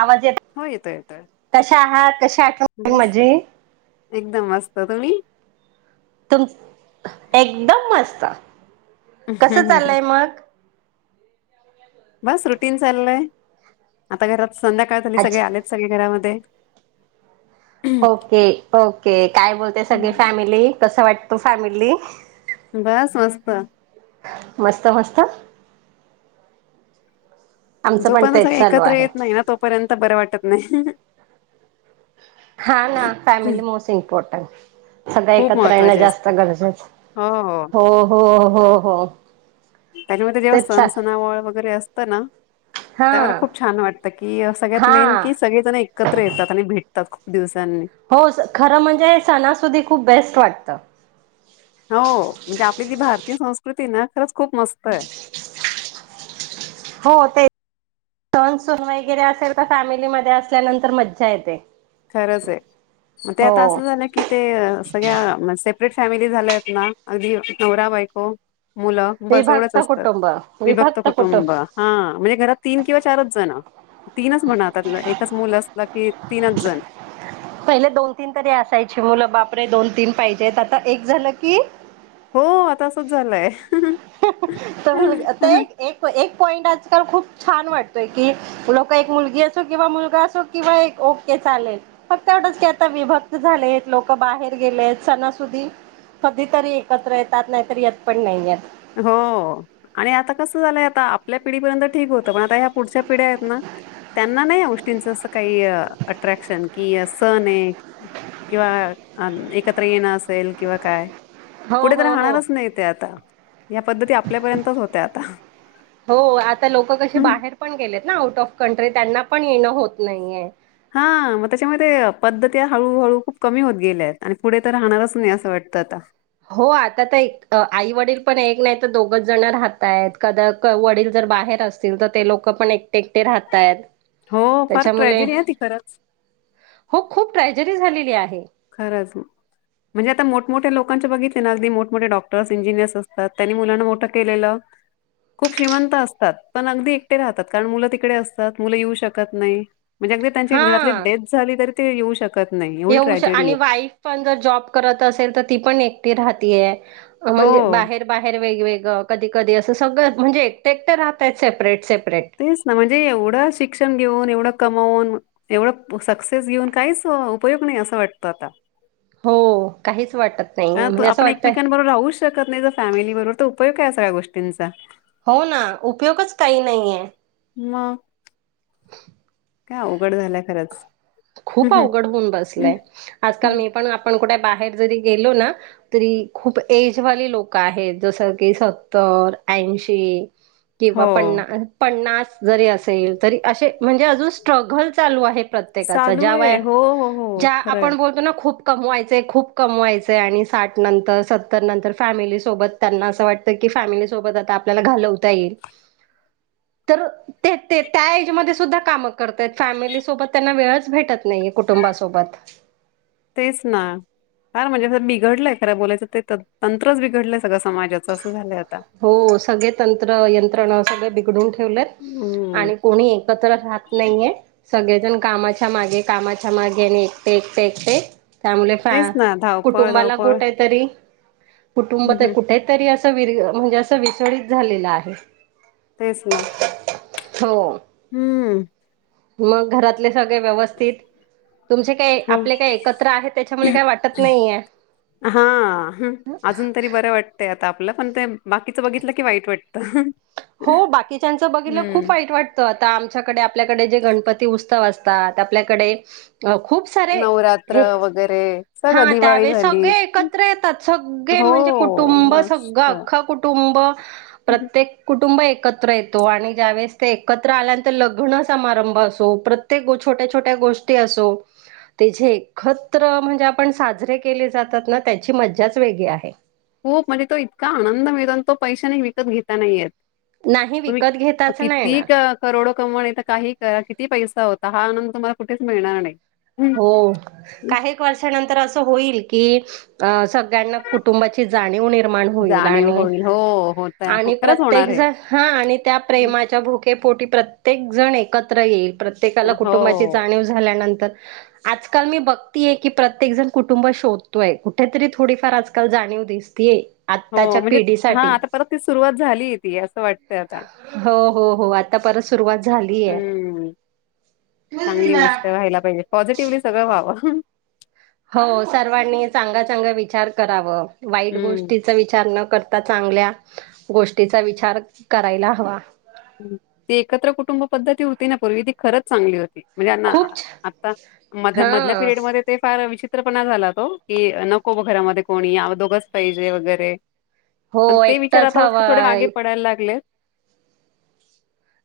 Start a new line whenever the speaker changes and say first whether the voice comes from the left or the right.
right: आवाज येतोय,
left: हो येतोय
right: कशा आहात कशी आठवन झाली
left: बस
right: माझी.
left: एकदम मस्त तुम्ही.
right: तुम एकदम मस्त कस चाललंय मग.
left: बस रुटीन चाललय आता घरात संध्याकाळ झाली सगळे
right: अच्छा
left: आलेत सगळे घरामध्ये.
right: ओके ओके काय बोलते सगळी फॅमिली कस वाटतू फॅमिली.
left: बस मस्त.
right: मस्त मस्त. आमचं
left: जो पण
right: तेच चालू
left: एकत्र
right: आहे
left: येत नाही ना तोपर्यंत बरं वाटत नाही.
right: हा ना फॅमिली मोस्ट इम्पॉरटंट. सगळ
left: खूप
right: एकत्र येणं
left: महत्त्वाची
right: जास्त
left: असते
right: गरजेचं हो हो हो हो.
left: त्याच्यामध्ये जेव्हा
right: तेच
left: सणसणावळ वगैरे असतं ना.
right: हा
left: त्या वेळेला खूप छान वाटतं की सगळ्यात
right: हा
left: मेन कि सगळे जण एकत्र येतात आणि भेटतात खूप दिवस.
right: हो खरं म्हणजे सणासुधीत खूप बेस्ट वाटत.
left: हो म्हणजे आपली जी भारतीय संस्कृती ना खरंच खूप मस्त आहे. [inaudible]
right: हो ते. सण सून वगैरे असेल तर फॅमिलीमध्येध्ये असल्यानंतर मज्जा येते.
left: खरंच आहे मग ते
right: हो
left: आता असं झालं की ते सगळ्या म सपरेट फॅमिली झाल्या आहेत ना अगदी नवरा बायको मुलं बस एवढच असतात. विभक्त कुटुंब हा म्हणजे घरात तीन किंवा चारच जण. तीनच म्हणातलं एकच मुलं असलं की तीनच जण.
right: पहिले दोन तीन तरी असायची मुलं बापरे दोन तीन पाहिजेत आता एक झालं की
left: हो आता असंच झालंय.
right: तर मुल एक एक. पॉईंट आजकाल खूप छान वाटतोय की लोक एक मुलगी असो किंवा मुलगा असो किंवा एक ओके. चालेल, फक्त एवढ की आता विभक्त झाले लोक बाहेर गेले आहेत सणासुदी कधीतरी एकत्र येतात नाहीतरी येत पण नाही य.
left: हो आणि आता कसं झालंय आता आपल्या पिढीपर्यंत ठीक होतं पण आता ह्या पुढच्या पिढ्या आहेत ना. त्यांना नाही या उष्टींच अस काही अट्रॅक्शन कि सण आहे. किंवा एकत्र येणं असेल किंवा काय.
right: हो
left: पुढे तर
right: हो हो
left: राहणारच नाही ते आता. प ते आपल्यापर्यंतच होत आता.
right: हो आता लोक कशी बाहेर पण गेलेत ना आऊट ऑफ कंट्री त्यांना पण येणं होत नाहीये.
left: हा मग त्याच्यामध्ये पद्धत हळूहळू खूप कमी होत गेल्यात आणि पुढे तर राहणारच नाही असं वाटतं. त आता.
right: हो आता तर एक आई वडील पण एक नाही तर दोघच जण राहतय आहेत कदा वडील. बाहेर असतील तर ते लोक पण एकटे एकटे राहत आहेत.
left: हो फार
right: त्याच्यामुळे
left: ट्रॅजेडी आहे ती खरंच.
right: हो खूप ट्राजीडी झालेली आहे
left: खराच ना. म्हणजे आता मोठमोठ्या लोकांचे बघितले ना अगदी मोठमोठे डॉक्टर्स इंजिनियर्स असतात त्यांनी मुलांना मोठं केलं. खूप श्रीमंत असतात पण अगदी एकटे राहतात कारण मुलं तिकडे असतात मुलं येऊ शकत नाही. म्हणजे अगदी त्यांची घरातली
right: हा
left: डेथ झाली तरी ते येऊ शकत नाही एवढी
right: येऊ
left: ट्रॅ
right: श आणि वाईफ पण जर जॉब करत असेल तर ती पण एकटीव राहतीय. म्हणजे
left: हो.
right: बाहेर बाहेर वेगवेग कधी. कधी असं सगळं म्हणजे एकटे एक तर राहत सेपरेट स
left: तेच ना म्हणजे एवढं शिक्षण घेऊन एवढं कमावून. एवढं सक्सेस घेऊन काहीच उपयोग नाही असं वाटत आता
right: हो काहीच. वाटत नाहीये
left: कारण
right: म्हणजे असं
left: आपण
right: वाटतंय
left: एकमेकांबरोबर राहूच शकत नाही तरर फॅमिली बरोबर तर उपयोग काय आहे सगळ्या गोष्टींचा
right: हो ना उपयोगच काही नाहीये
left: [unintelligible]
right: [unintelligible]
left: का उघड झालं खरंच.
right: खूप
left: हम्म,
right: अवघड होऊन
left: हम्म,
right: बसलय आजकाल
left: हम्म.
right: मी पण आपण कुठे? बाहेर जरी गेलो ना तरी खूप एजवाली लोक आहेत जस की सत्तर ऐंशी किंवा
left: हो
right: पन पन्नास जरी असे तरी असे म्हणजे अजून स्ट्रगल चालू आहे. प्रत्येका
left: चालू
right: ज्या व
left: आहे हो हो हो
right: ज्या
left: खरंय
right: आपण बोलतो ना खूप कमवायचे खूप कमवायचे आणि साठ नंतर सत्तर नंतर फॅमिली सोबत त्यांना असं वाटत की फॅमिली सोबत आता आपल्याला घालवता येईल.
left: हम् [inaudible]
right: तर ते त्या एजमध्ये सुद्धा काम करतय फॅमिलीसोबत त्यांना वेळच भेटत नाही कुटुंबासोबत
left: तेच ना खर म्हणजे बिघडलंय खरं बोलायचं ते तंत्रच बिघडलं.
right: हो सगळे तंत्र यंत. बिडून ठेव
left: हम्म
right: आणि कोणी एकत्र रात नाहीये. सगळेजण कामाच्या मागे कामाच्या मागे आणि एकटे एकटे ऐकट. त्यामुळे फ
left: तेच ना धावपळ
right: कुटुंबाला
left: धावपळ
right: कुठ आहे तरी
left: हम्म
right: कुटुंबात
left: हम्म.
right: कुठे तरी असं विस्कळीत झालेलं आहे.
left: तेच ना
right: हो.
left: हम्म.
right: मग घरातले सगळे व्यवस्थित तुमचे काय
left: हो
right: आपले काय एकत्र आहे, त्याच्यामुळे काय वाटत नाहीये.
left: हा ह अजून तरी बरं वाटतेय, आता. आपलं पण ते बाकीच बघितलं की वाईट वाटतं.
right: हो बाकीच्याच बघितलं खूप
left: हं.
right: वाईट वाटतं आता आमच्याकडे आपल्या कडे जे गणपती उत्सव असतात. आपल्याकडे अ खूप सारे
left: नवरात्र
right: हे
left: वगैरे सगळं
right: हा
left: दिवाळी
right: त्यावेळेस
left: झाली.
right: सगळे एकत्र येतात, सगळे
left: हो,
right: म्हणजे कुटुंब सगळं
left: मस्त.
right: अख्खं कुटुंब प्रत्येक कु कुटुंब एकत्र येतो आणि ज्यावेेळे ते एकत्र आल्यानंतर लग्न समारंभ असो प्रत्येक गो छोट छोट्या छोट्या गोष्टी असो. ते जे एकत्र म्हणजे आपण साजरे केले जातात ना त्याची मज्जाच वेगळी आहे.
left: खूप म्हणजे तो इतका आनंद मिळतो ना, तो पैशाने विकत घेता नाहीेत येत.
right: नाही
left: तुम्ही
right: विकत घेताच नाही
left: किती
right: येणार
left: करोड कमवणे तर काही करा किती पैसा होता. हा आनंद तुम्हाला कुठच मिळणार नाही. हं,
right: हो
left: हं.
right: काहीक वर्षानंतर असं होईल की अ स सळ्यांना कुटुंबाची जाणीव निर्माण होईल
left: जाणीव
right: आणि
left: होईल. हो, होता. हो,
right: आणि
left: खरंच
right: प्रत्येक
left: होणार
right: ज
left: आहे.
right: हा आणि त्या
left: हं,
right: प्रेमाच्या भुकेपोटी प्र् त्येक जण एकत्र येईल, प्रत्येकाला कुटुंबाची जाणीव झाल्यानंतर
left: ह [inaudible]
right: आजकाल मी बघतीय की प्रत्येक जण कुटुंब शोधतोय, कुठेतरी थोडीफार आजकाल जाणीव दिसतीये.
left: हो
right: आत्ताच्या
left: म्हणजे हा
right: पिढीसाठी
left: आता परत ती सुरुवात झालीये, ती असं वाटत आता.
right: हो हो हो आता परत सुरुवात झालीय.
left: हम्म चांगली गोष्ट व्हायला पाहिजे पॉझिटिव्हली सगळं व्हावं.
right: हो सर्वांनी चांगा चांगा विचार कराव वाईट
left: हम्म
right: गोष्टीचा विचार न करता चांगल्या गोष्टीचा विचार करायला हवा.
left: ती एकत्र कुटुंब पद्धती होती ना, पूर्वी ती खरंच चांगली होती. म्हणजे
right: खूप
left: आता म
right: हा
left: मधल्या पिरियड मध्ये ते फार विचित त्र पणा झाला तो की नको ब घरामध्ये कोणी आम्ही दोघच पाहिजे वगैरे.
right: हो
left: पण ते विचार
right: एकटाच
left: आता थोडे मागे
right: हवाय
left: पडायला लागलेत.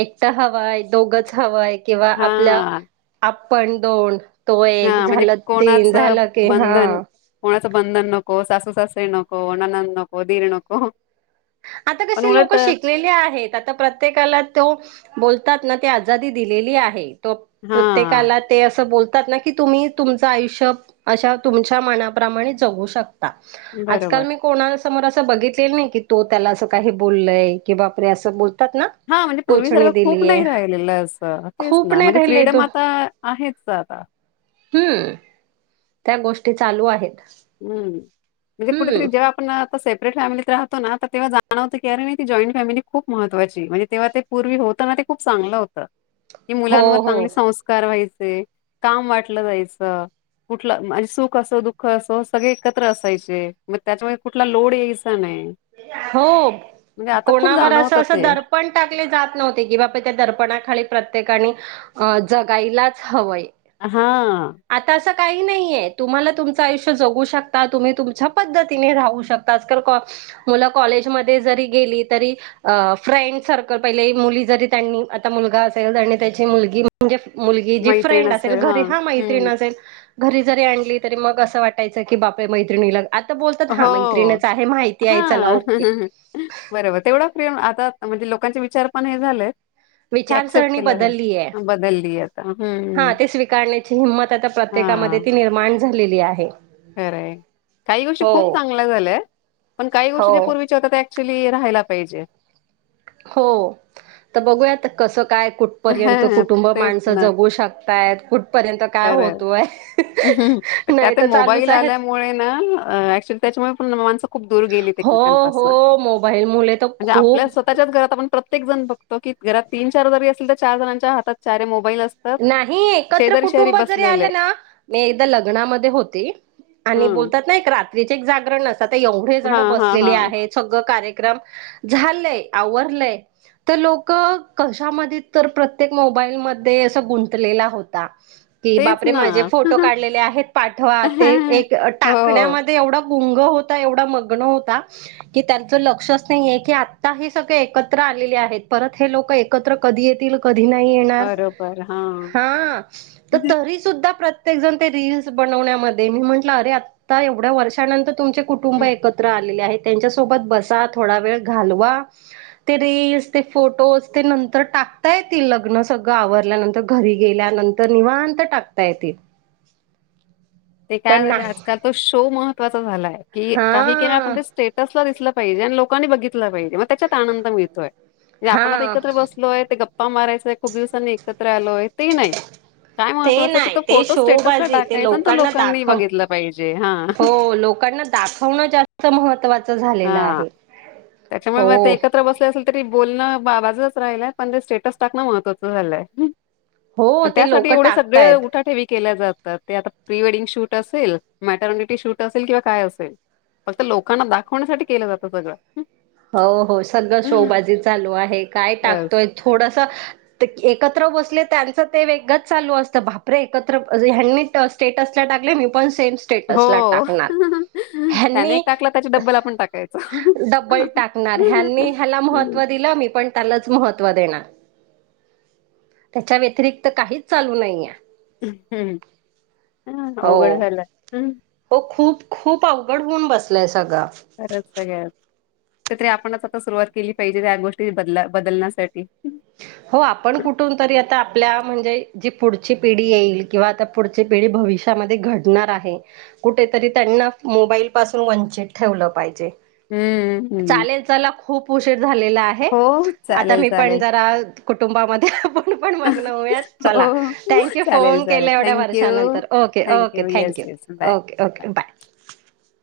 right: एकट हवाय दोघच हवय किंवा
left: हा
right: आपल्या आपण दोन, तो
left: हा
right: एक
left: म्हणजे
right: झालं तीन
left: कोणाचं
right: झालं की
left: बंधन
right: हा
left: कोणाचं बंधन नको, सासू सासरे नको, नणंद नको, दिर नको.
right: आता
left: पण
right: कशी लोक
left: उलट
right: शिकलेली आहेत, आता प्रत्येकाला तो बोल तात ना ते आजादी दिलेली आहे तो
left: हां,
right: प्रत्येकाला ते अस बोल ना की तुम्ही तुमचं आयुष्य अशा तुमच्या मनाप्रमाणे जगू शक ता
left: बरोबर.
right: आजकाल मी कोणा समोर असं बघितलेलं नाही की तो त्याला असं काही बोललय कि बापरे असं बो
left: हा म्हणजे पूर्वीसारखं खूप नाही राहिलेलं, असं तेच
right: खूप
left: ना
right: नाही
left: म्हणजे
right: राहिलय
left: फ्रीडम
right: तो
left: आता आहेत. माणसाला.
right: हम्म. गोष्टी चालू आहेत.
left: हम्म म्हणजे
right: हम्म
left: कुठेतरी जेव्हा आपण सेपरेट फॅमिलीत राहतो ना, तर तेव्हा जाणवतं की अरे नही ती जॉईंट फॅमिली खूप महत्वाचीय म्हणज तेव्हा ते पूर्वी होत होतना ते खूप चांगलं होत, की
right: हो
left: मुलांवर
right: हो
left: चांगले संस्कार व्हाय चे काम वाटलं जायच कुठल म्हणजे सुख असो दुःख अस त सगळे एकत्र असायचे, मग त्याच्यामुळे कुठला लोड यायचा नाही.
right: हो.
left: म्हणजे आता खूप
right: कोणावर असं
left: जाणवतं
right: असं
left: ते.
right: दर्पण टाकले जात नव्हते की बाबा त्या दर्पणाखाली प्रते त्येकाणी अ जगायलाच हवंय.
left: हा.
right: आता असं काही नाही तुम्हाला तुमचं आयुष्य जगू शकता तुम्ही तुमच्या पद्धतीने राहू शकता आज मुलं कॉलेजमध्ये जरी गेली तरी फ्रेंड सर्कल पहिले मुली जरी त्यांनी आ मु ला असेल आणि त्याची मुल म्हणजे मुलगी जी
left: मैत्रीण
right: फ्रेंड असेल घरी
left: हां.
right: हा
left: हं.
right: मैत्रीण असेल घरी जरी आणली तरी मग असं वाटायचं की बापे मैत्रिणीला आता बोलतात हा मैत्रिणीच आहे माहिती आहे चला
left: ह
right: ओके
left: बर बर तेवढा प्रेम आता म्हणजे लोकांचे विचार पण हे झालेत की ॲक्सेप्ट
right: विचारसरणी
left: केलं.
right: बदलली आहे
left: बदलली आता.
right: हा
left: हं.
right: ते स्वीकारण्याची हिंमत आता प्रत्येकामध्ये ती निर्माण झालेली आहे
left: वर काही गोष्टी खूप
right: हो.
left: चांगल्या झाल्याय पण काही गोष्टी ज्या
right: हो
left: पूर्वीच्या होत त्या ऍक्च्युली राहायला पाहिजे
right: हो तर बघूयात कसं काय कुठपर्यंत कुटुंब
left: तेच
right: माणसं
left: ना.
right: जगू शकतय कुठपर्यंत काय
left: खरं
right: होतोय
left: आहे.
right: नाही तर चालूच
left: मोबाईल
right: आहेत.
left: आल्यामुळेच त्यामुळे माण खूप दूर गेलीत
right: हो
left: एकमेकांपासून
right: हो मोबाईल मुले तर
left: म्हणजे आपल्या
right: खूप
left: स्वतःच्याच घरात आप प्रत प्रत्येक जण बघो की घरात तीन चार जरी असेल तर चार जणांच्या हात चार मोबाईल असतात
right: नाही एकत्र
left: शेजारी शेजारी
right: कुटुंब जरी
left: बसलेले
right: आलं ना मी एकदा लग्नामध्ये होते आणि
left: हम्म
right: बोलतात ना एक रात्रीचे एक जागरण असता एवढे
left: हा
right: जण
left: हा हा
right: बसलेली आहे सगळं कार्य लोक कशा प्र मोबाईल मध्ये अस गुंतलेला होता की
left: तेच
right: बापरे
left: ना
right: माझे फोटो काढलेले आहेत पाठवा ते एक
left: हो
right: टाकण्यामध्ये एवढं गुंग होता एवढा मग्न होता की त्यांच लक्षच नाहीये की आता हे सगळ एकत्र आलेली आहेत परत हे लोक एकत्र कधी येतील कधी
left: बरोबर हा
right: हा तर तरीसुद्धा प प्रत्येकजण ते रीलल्स बनवण्यामध्ये मी म्हटलं, अरे आत्ता एवढ्या वर्षानंतर तुमच्या- कुटुंब एकत्र आलेले आहेत, त्यांच्या सोबत बसा थोडा, वेळ घालवा, ते रीलस, ते फोटोज, ते नंतर टाक ताय ती लग्न सगळं आवरल्यानंतर. घरी गेल्यानंतर, निवांत टाकता येतय.
left: ते काय झालं आजकाल तो शो महत्वाचा झालाय की, काही के आपण
right: हा
left: ते स्टेटस दिसलं पाहिजे आणि लोकांनी बघितलं पाहिजे, मग त्याच्यात आनंद मिळतोय म्हणजे, आपण आता
right: हा
left: एकत्र बसलोय ते, गप्पा मारायचय खूप दिवसांनी एकत्र आलोय, ते नाही काय
right: ते
left: महत्वाचं तर
right: नाही
left: तो
right: ते
left: फोटो स्टेटसला
right: शोबाजी ते
left: टाकायचा आणि तो लो
right: लोकांना दाखव, हो लोकांना दाखवणं जास्त महत्वाच झालेलं
left: हां.
right: आहे.
left: त्याच्यामुळे
right: हो
left: मग ते एकत्र बसले असेल तरी- बोलणं बा बाजच राहिलय, पण ते स्टेटस टाकणं महत्त्वाचं झालंय.
right: हो ते
left: त्यासाठी
right: लोक
left: एवढे सगळे
right: टाकतायत
left: उठा ठेवी केल्या जातात, ते आता प्री वडिंग शूट असेल, मॅटर्निटी शूट असेल किंवा काय असेल फक्त लोकांना दाखवण्यासाठी केलं जातं, सगळं
right: हो, हो, सगळ शोबाजी चालू आहे, काय
left: बस.
right: टाकतोय थोडंसं एकत्र बसले त्यांच ते वेगळंच चालू असतं, भापरे एकत्र ह स्टेटसला टाकले मी पण स टाा
left: हो.
right: [unintelligible]
left: त्याने एक टाकला त्याची डब्बल आपण टाकायचं.
right: ह्यांनी ह्याला महत्व दिलं, मी पण त्यालाच महत्व दे त्याच्या व्यतिरिक्त काहीच चालू नाहीे.
left: हम्म ह अवघड
right: हो
left: झालं हम्.
right: हो खूप खूप अवघड होऊन बसलाय
left: खरंच सगळ्या तर तरी आपणच आता सुरुवात केली पाहिजे, त्या गोष्टी बद बदलण्यासाठी
right: हो आपण कुठून तरी आता आपल्या म्हणजे जी पुढची पिढी येईल किंवा आता पुढची पिढी भविष्यामध्ये घडणार आहे, कुठेतरी त्यांनी मोबाईल पासून वंचित ठेवलं पाहिजे.
left: हम्म हम्म
right: चालेल चला खूप उशीर झालेला आहे,
left: हो
right: आता
left: चालेल
right: मी पण
left: चालेल.
right: जरा कुटुंबामध्ये पण मग्न होऊया चला.
left: हो
right: थँक्यू
left: चालेल
right: फोन
left: चालेल
right: केले एवढ्या
left: थँक्यू
right: वर्षानंतर okay, okay,
left: yes
right: thank you,
left: yes bye.
right: Okay, okay, bye.
left: [inaudible]